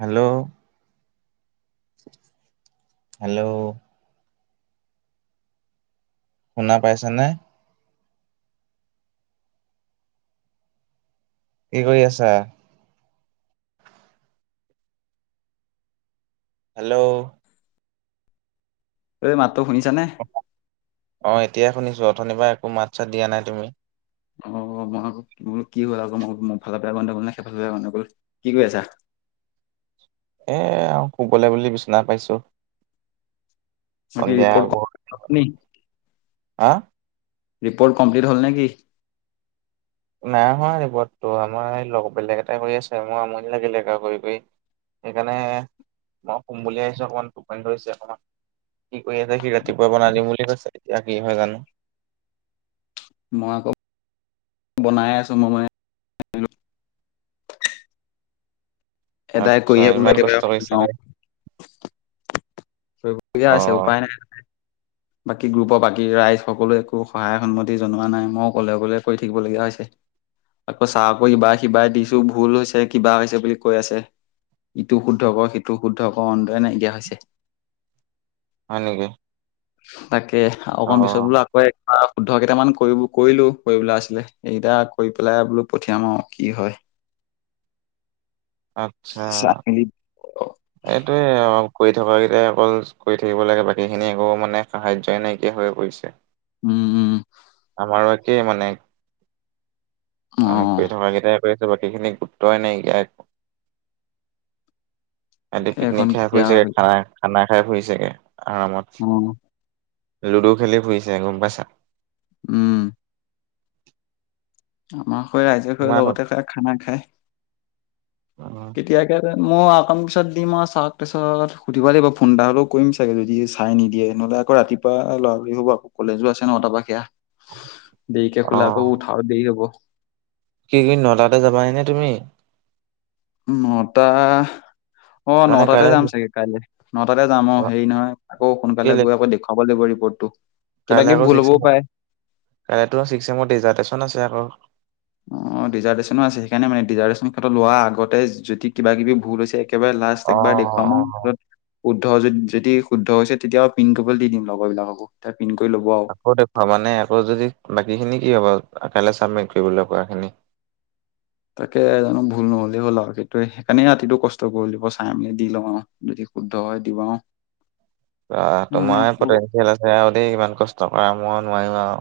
Hello hello শুনা পাইছানে কি কৰি আছা হেল্ল' ঐ মাতটো শুনিছা নে অ এতিয়া শুনিছো অথনিপা একো মাত চাত দিয়া নাই তুমি অ বহা বোল কি হ'ল আক মই মো ফালৰ পৰা গন্ধগোল নে সেই ফালৰ পৰা গণ্ডগোল কি কৰি আছা এ শুবলে বুলি বিছনা পাৰিছো মই কি সন্ধিয়া ৰিপৰ্ট আগত নি আ ৰিপৰ্ট কমপ্লিট হ'ল নে কি নাই হোৱা ৰিপৰ্টটো আমাৰ লগ বেলেগ এটা কৰি আছে মোৰ আমনি লাগি লেগে কৰি কৰি সেইকাৰণে মই শুম বুলিয়ে আহিছো অকণমান টোপনি ধৰিছে অকণমান কি কৰি আছে সি ৰাতিপুৱা বনাই দিম বুলি কৈছে এতিয়া কি হয় জানো মই আকৌ বনাই আছো মই এটাই আচ্ছা কৰিয়ে ইমান বোলে কষ্ট কৰিছা একেবাৰে কৰিব লগিয়া অ হৈছে উপায় নাই বাকী গ্ৰুপৰ বাকী ৰাইজ সকলোৱে একো সহায় সন্মতি জনোৱা নাই মই অকলে অকলে কৰি থাকিবলগীয়া হৈছে। আকৌ চাহ আকৌ ইবা সিবাৰে দিছো ভুল হৈছে কিবা হৈছে বুলি কৈ আছে ইটো শুদ্ধ কৰ সিটো শুদ্ধ কৰ অন্তয়ে নাইকিয়া হৈছে হয় নেকি তাকে অ অকণ পিছত বোলো হয় শুদ্ধ কেইটামান কৰিব কৰিলোঁ কৰিবলে আছিলে এইকেইটা কৰি পেলাই বোলো পঠিয়াম আৰু কি হয় [inaudible] আত্ছা কি চাই মেলি এইটোয়ে অ কৰি থকাকেইটাই অকল কৰি থাকিব লাগে বাকীখিনি একো মানে সাহায্যই নাইকিয়া হৈ পৰিছে। উম উম আমাৰো একেই মানে, অ আমি কৰি থকা কেইটাই ছো বাকীখিনি গুৰুত্বই নাইকীয়া। ইহঁতে এখন পিকনিক খাই কেতিয়া ফুৰিছেগে হয় খানা খানা খাই ফুৰিছে আৰামত। উম লুডু খেলি ফুৰিছে গম পাইছা। উম। আমাৰ হৈ ৰাইজে হৈ ইমান অ লগতে খাই খানা খায়। তেতিয়া সেইটোৱে মই অকণ পিছত দিম আৰু চাৰক তাৰিছত সুধিব লাগিব ফোন এটা হ'লেও কৰিম চাগে যদি চাৰে নিদিয়ে। ননেহ'লে আকৌ ৰাতি পোৱা ল'ৰা পোৱালী হুপা আকৌ কলেজো আছে ন তাৰ পৰা সেয়া। [inaudible] দেৰিকে শুলে আকৌ উঠাও দেৰি হ'ব। কি তুমি নটাতে যাবা নে তুমি? নটা অঁ, মানে নটাতে কাইলৈ যাম চাগে কাইলে নটাতে যাম অ' হেৰি নহয়, আকৌ সোনকালে কেলে গৈ আকৌ দেখ চাব লাগিব ৰিপৰ্টটো, কিবাকিবি ভুল হ'বও পাৰে। এ তোমাৰ ছিক্সেমৰ ডিজাৰ্টেশ্যন আছে আক। অঁ ডিজাৰ্টেশ্যনো আছে সেইকাৰণে মানে ডিজাৰ্টেশ্যনটো লোৱাৰ আগতে যদি কিবা কিবি ভুল হৈছে একেবাৰে লাষ্ট ত অ একবাৰ দেখুৱাম অ শুদ্ধ যদি যদি শুদ্ধ হৈছে তেতিয়া পিন কৰিবলৈ দি দিম লগৰ বিলাককো তাই পিন কৰি ল'ব আও। আকৌ দেখুৱা মানে, আকৌ যদি বাকী খিনি কি হব কাইলে চাবমিট কৰিবলৈ কৰা খিনি। তাকে জানো ভুল নহ'লেই হ'ল আৰু সেইটোৱেই সেইকাৰণেই ৰাতিটো কষ্ট কৰিলো, চাই মেলি দি লওঁ আওঁ। যদি শুদ্ধ হয় দিম আও আঁহ তোমাৰ পটেনঞ্চিয়েল আছে আৰু দেই ইমান কষ্ট কৰা, মই নোৱাৰিম আও।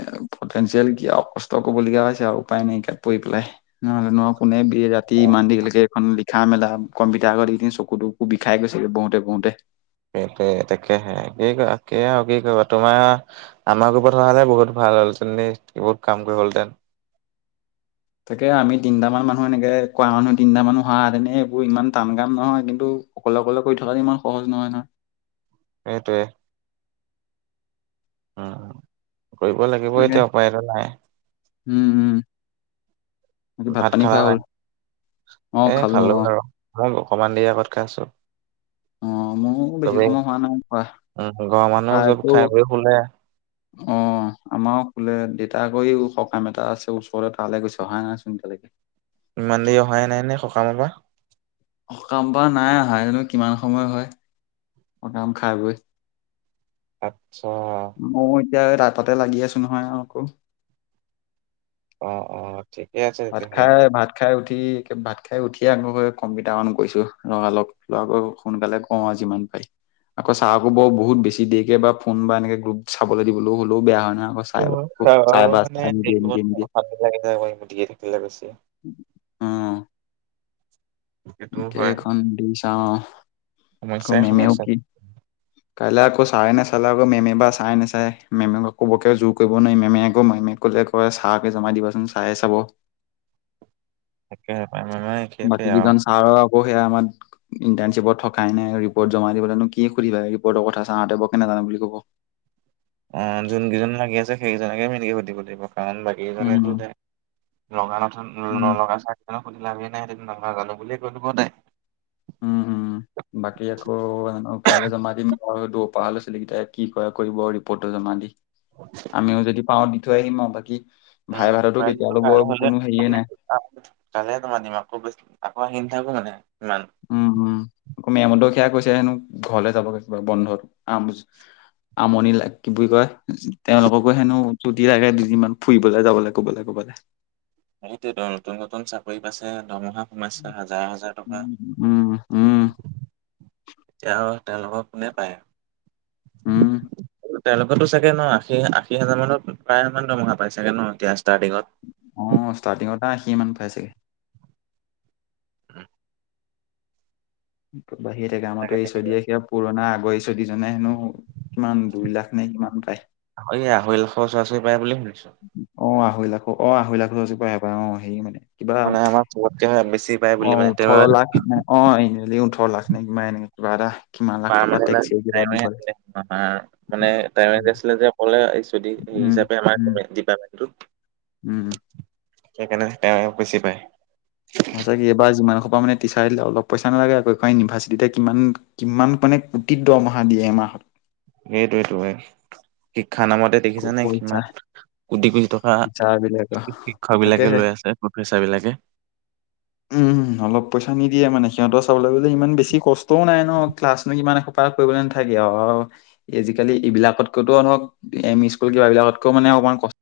এ পটেনঞ্চিয়েল কি আও কষ্ট কৰিবলগীয়া হৈছে আৰু উপায় নাইকিয়াত পৰি পেলাই, নহলে নহ কোনে এ ৰাতি ইমান দেৰিলেকে এখন লিখা মেলা কম্পিটাৰ আগত ইদিন চকু তকু বিষাই গৈছে গে বওঁতে বওঁতে সেইটোৱে তাকেহে একেইক তাকেই কি কৰিব, তোমাৰ? আমাৰ গ্ৰুপ হোৱা হলে বহুত ভাল হ'ল হেতেন দেই, বহুত কামটো কৰিব হল হেঁতেন। তাকে আমি তিনটা মান মানুহ এনেকে কৰা মানুহ তিনিটা মান অহাহেতেনে, এইবোৰ একো ইমান টান কাম নহয় কিন্তু অকলে অকলে কৰি থকাটো ইমান সহজ নহয় নহয়। সেইটোৱে। উম, কৰিব লাগিব তাকে এতিয়া উপায়টো নাই। উম, উম। কি ভাত পানী খালা খোৱা হ'ল, নাই অঁ খালো অঁ। এই অকমান দেৰি আগত খাইছোঁ। অ মোৰো বেছি চবেই, সময় হোৱা নাই খোৱা। উম, ঘৰৰ মানুহ চব খাই বৈ শুলে। অঁ আমাও শুলে। দেউতা আকৌ সকাম এটা আছে ওচৰতে তালৈ গৈছে অহা নাই চোন এতিয়ালৈকে। ইমান দেৰি অহাই নাই নে সকামৰ পৰা। সকাম পা নাই অহা জনো কিমান সময় হয়। সকাম খাই বৈ আচ্ছা ময়ো এতিয়া তাৰতাতে লাগি আছো নহয় আও আকৌ। অঁ অঁ ঠিকে আছে। ভাত তেতিয়াহ'লে খাই, ভাত খাই উঠি একে ভাত খাই উঠিয়ে আৰম্ভ কম্পিউটাৰ অন কৰিছোঁ লগা লগ। [unintelligible] সোনকালে কওঁ আৰু যিমান পাৰি। আকৌ চাহ ক'ব বহুত বেছি দেৰিকে বা ফোন বা এনেকে গ্ৰুপ চাবলৈ দিবলৈ হ'লেও বেয়া হয় ন আকৌ চাই আকৌ অ' চাই অ' বা মানে চাই নিদিয়ে নিদিয়ে নিদিয়ে [unintelligible] গতিকে থাকিবলৈ কৈছে। কেইখন দি চাও আকৌ সমস্যাই মেমেও সমস্যা কি [inaudible] কাইলৈ আকৌ চাৰে নাচালে আকৌ মেমে বা চাই নাচাই। মেমক আকৌ বৰকে জোৰ কৰিব নোৱাৰি মেমে আকৌ মেমে ক'লে কয় চাৰকে জমা দিবাচোন চাৰে চাব। একেহে পায় নে নাই? বাকী কেইজন ছাৰৰ আকৌ সেয়া মান ইণ্টাৰ্শ্বিপত থকাই নাই, ৰিপৰ্ট জমা দিবলৈনো কি সুধিবা। ৰিপৰ্টৰ কথা চাৰহতে বৰ কেনে নাজানো বুলি ক'ব। অ' যোনকেইজন লাগি আছে সেইকেইজনকে সেনেকে সুধিব দিব কাৰণ বা উম এইজনেইটোতে [unintelligible] উম চাৰক সুধি লাভেই নাই [unintelligible] উম [inaudible] উম বাকী আকৌ হেনো কাইলৈ জমা দিম [unintelligible] ছোৱালীকেইটাই কি কৰে কৰিব ৰিপৰ্টটো জমা দি। আমিও যদি পাওঁ দি থৈ আহিম আৰু বাকী ভাইভাটো ত কেতিয়া পাৰিলেতো লব কোনো হেৰীয়ে নাই। কাইলে - কাইলে তোমাৰ দিম আকৌ বেছ আকৌ আহি নাথাকো মানে ইমান। উম উম আকৌ মেম দখিয়া কৈছে হেনো ঘৰলে যাবগে বন্ধত আম আমনি লাগ কি বুলি কয় তেওঁলোককো হেনো ছুটি লাগে দুদিনমান ফুৰিবলৈ যাবলৈ কবালৈ ক'বালে। অঁ সেইটোৱেইতো, নতুন - নতুন চাকৰি পাইছে, দৰমহা সোমাইছে হাজাৰ - হাজাৰ টকা। উম উম। এতিয়া আৰু তেওঁলোকক কোনে পায়। উম। তেওঁলোকৰতো চাগে ন আশী - আশী হাজাৰ মানত প্ৰায়মান দৰমহা পাই চাগে ন এতিয়া ষ্টাৰ্টিঙত? অ, ষ্টাৰ্টিঙতে আশীমান পাই চাগে? উম বাঢ়িয়েই থাকে। আমাৰতো তাকে এইছ অ তাকে দি এ ইয়াত পুৰণা আগৰ এইচ অ দি জনে হেনো কিমান দুই লাখ নে কিমান পায়? এই আঢ়ৈ লাখৰ উচৰা - উচৰি পায় বুলি শুনিছোঁ। উ উ অ', আঢ়ৈ লাখো অ' আঢ়ৈ লাখৰ উচৰা উচৰি পাই অ', হেৰী মানে কিবা, মানে আমাৰ চবতকে বেছি পায় বুলি অ', মানে তেওঁ ওঠৰ তাৰ লাখ নে অ' হেৰী ওঠৰ লাখ নে কিবা এনে কিবা এটা কিমান লাখ পাই টকা টেক্স এৰি কিবা দিব লাগে। মানে [unintelligible] টাইম উম, আছিলে যে কলে এইচ অঁ ডি হিচাপে আমাৰ উম, এ ডীপাৰ্টমেণ্টো। উম। সেইকাৰণে তেওঁ বেছি পায়। পিছৰ কেইবাৰ যিমানসোপা মানে টিচাৰ আহিলে অলপ পইচা নালাগে আকৌ এইখন ইউনিভাৰ্চিটিতে কিমান কিমান মানে কোটিত দৰমহা দিয়ে এমাহত। এইটোৱেইটো, শিক্ষা নামতে খুব দেখিছানে পইচা কিমান কোটি - কোটি টকা টিচাৰ বিলাকৰ শি -শিক্ষকবিলাকে তাকেহে। লৈ আছে প্ৰফেচাৰবিলাকে। উম উম, অলপ পইচা নিদিয়ে মানে সিহঁতৰ চাবলৈ গলে ইমান বেছি কষ্টও নাই ন ক্লাছনো ইমান এ সো পাৰ কৰিবলৈ নাথাকে আৰু আৰু এজিকালি এইবিলাকতকৈতো ধৰক এম ই স্কুল কিবাবিলাকতকৈ মানে অকমান কষ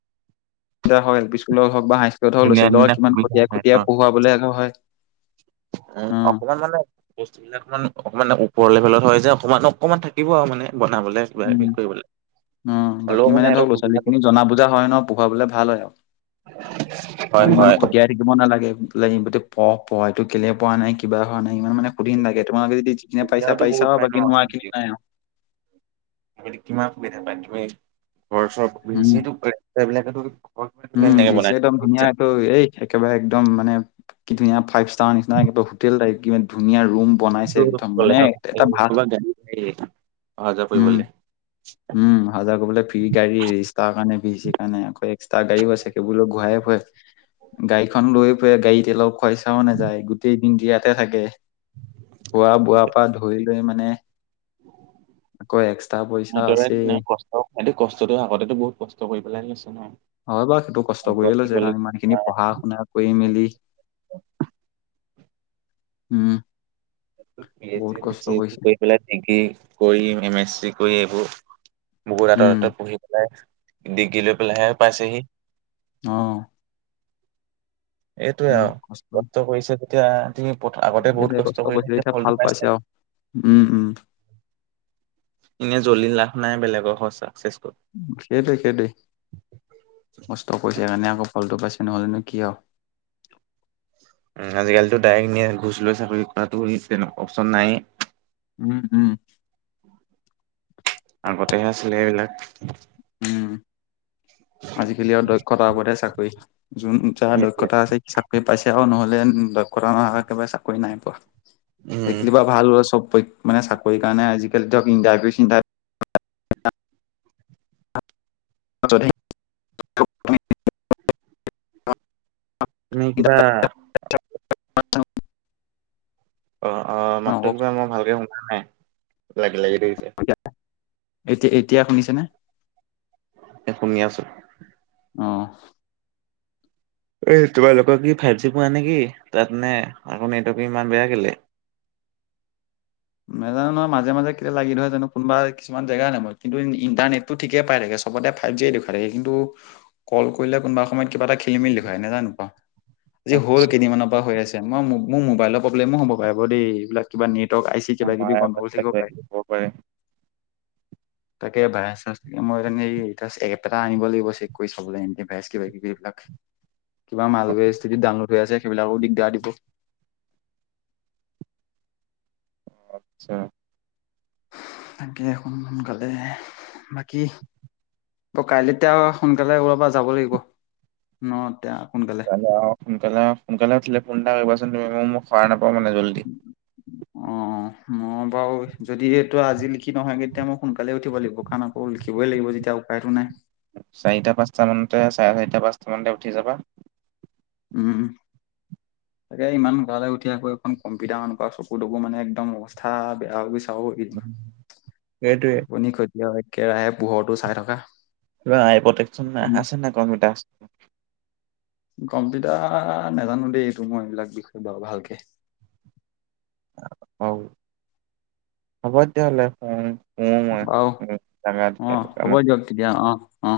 ত হয়, এল পি স্কুলত হওক বা হাই স্কুলত হওক, লৰা - ধুনীয়া ছোৱালিবিলাকৰ ধুনীয়া কিমান সুবিধা খটীয়া নাই ন খটীয়া পঢ়োৱাবলৈ আকৌ হয় উম অ' অকমান মানে বস্তুবিলাক অকণমান অকণমান ওপৰ লেভেলত হয় যে অকমান অকণমান থাকিব আৰু মানে বনাবলে। কিবাকিবা কৰিবলে। উম হ'লেও বাকী মানে এইটো ধৰক লৰা-ছোৱালী সুবিধাটো খিনি জনা বুজা হয় ন পঢ়াবলে ভাল হয় আৰু হয় ধৰক ইমান হয়। খটিয়াই থাকিব নালাগে পঢ় পঢ় এইটো কেলে পঢোৱা নাই কিবা হোৱা নাই ইমান মানে সুধি ন লাগে তোমালোকে যদি যোনে পাৰিছা সুবিধাওতো পাৰিছা বহুত পায় ন বাকি আপুনি নোৱাখিনি নাই আৰু কিমান সুবিধা পাম তুমি ঘৰ উম চৰছো ৰাস্তা বিলাকো? উম বেছি একদম ধুনীয়া এইটো এই একেবাৰে একদম মানে কি ধুনীয়া ফাইভ ষ্টাৰ নিচিনা একিবা হোটেল টাইপ কিমান ধুনীয়া ৰুম? ত বনাইছে একদম মানে কলেজত এটা ভাল বা গাড়ী গাড়ী অহা যোৱা উম। কৰিবলে উম হাজাৰ কৰিবলৈ ফ্ৰী গাড়ী ৰিষ্টাৰ কাৰণে ভি চিৰ কাৰণে আকৌ এক্সট্ৰা গাড়ীও আছে সেইবোৰ ঘূৰায় ফুৰে। গাড়ীখন লৈ ফুৰে গাড়ীতেলৰ খুৱইচাও নাযায় গোটেই দিনটো ইয়াতে থাকে। খোৱা বোৱাৰ পৰা ধৰি লৈ মানে আকৌ এক সদৰে কষ্ট টো কষ্টটো আগতে বহুত কষ্ট কৰি পেলাই লৈছে ঋঋ নহ। হয় বা সেইটো কষ্ট কৰি লৈছে কাৰণে ইমানখিনি পঢ়া। পঢ়া শুনাত কৰি মেলি উম। [inaudible] বহুত কষ্ট কৰিছে ডিগ্ৰী কৰি এম এছ চি কৰি এইবোৰ বহুত উম, আঁতৰঁত পঢ়ি পেলাই ডিগ্ৰী লৈ বিলাই পাইচেহি। অ, এইটোৱে আৰু কষ্ট কৰিছে যেতিয়া। তুমি আগতে সেইটোৱে বহুত কষ্ট কৰিলো কৰিছিলে এতিয়া ভাল ফলটো পাইছে পাছে। আৰু উম উম এনে জ্বলি লাভ নাই বেলেগৰ ঘৰত চাকচেফুল। সেইটোৱে সেইটোৱ কষ্ট কৰিছে সেইকাৰণে আকৌ ফলটো পাইছে নহ'লেনো কি? আৰু আজিকালিতো ডাইৰেক্ট ন ঘোচ লৈ চাকৰি কৰাতো তেনেকুৱা অপশচন নাই। উম উম। আগতেহে আছিলে এইবিলাক। উম আজিকালি আৰু দক্ষতা ওপৰতে চাকৰি যোন যাৰ দক্ষতা আছে সি চাকৰি পাইছে আৰু নহলে কৰা দক্ষতা নহ একবাৰে চাকৰি নাই পোৱা। উম সেখিলি বাৰু ভাল হ'ল চব মানে চাকৰি কাৰণে আজিকালি ধৰক ইটাৰভিউ চিন্তাবিউ [unintelligible] তুমি কিবা? অ অ মাতটো কিবা মই ভালকে সোমাই নাই লাগি লাগি ধৰিছে। এতিয়া এতিয়া শুনিছে নে? শুনি আছো। অ, এই তোমালোকৰ কি ফাইভ জি পোৱা নেকি তাত নে আকৌ নেটৱৰ্ক ইমান বেয়া কেলে? নাজানো নহয় মাজে মাজে কেতিয়া লাগি ধৰ জানো কোনোবা মান জেগা নহয় কিন্তু ইণ্টাৰনেট- টো ঠিকে পাই থাকে সবতে ফাইভ জিয়ে দেখা থাকে কিন্তু কল কৰিলে কোনোবা সময়ত কিবা এটা খেলি মেলি দেখুৱাই নোজানো পা আজি হ'ল কেইদিনমানৰ পৰা হৈ আছে। মই মোবাইলৰ প্ৰব্লেমো হব পাৰে বাৰ দেই এইবাক কিবা নেটৱৰ্ক আই চি কিবা কিবি বন্ধ কৰিল থাকিব পাৰে। তাকে ভাইৰাছ চে মই মান এই এপ এটা আনিব লাগিব চেক কৰি চাবলৈ ভাইৰাছ কিবা কিবি এইবিলাক [unintelligible] কিবা মালবী স্থিতিত ডাঙনলোড হৈ আছে সেইবিলাকো দিগদাৰ দিব আচ্ছা তাকে তো সোনকালে বাকী অ কাইলৈতি সোনকালে ওলাৱা পৰা যাব লাগিব ন তে সোনকালে কাইলে সোনকালে সোনকালে উঠিলে ফোন এটা কৰিবাচোন তুমি ম মোক সৰা নাপাওঁ মানে জল্দি অঁ অঁ মই বাৰু যদি এইটো আজি লিখি নহয় কেতিয়া মই সোনকালে উঠিব লাগিব আমাকৈ আকৌ লিখিবই লাগিব যেতিয়া উপায়টো নাই চাৰিটা পাঁচটা মানতে চাৰে চাৰিটা পাঁচটা মানতে উঠি যাবা উম উম তাকে ইমান ঘৰলৈ উঠি আকৌ এখন কম্পিটাৰ মানকুৱা চকু তকু মানে একদম অৱস্থা বেয়া হৈ গৈছে সেইটোৱে চ টোপনি কতি কেৰাহে পোহৰটো চাই থকা কিব আইটেকন আছে না কৰ্মা আ গম্পিতা নাজানো দেই এইটো মই এইবিলাক বিষয়ে বাৰু ভালকে অ হ'ব তেতিয়াহ'লে শুও মই অও উম, জাগা অ তেতিয়ালৈকে হ'ব মই। দিয়ক তেতিয়া অ অ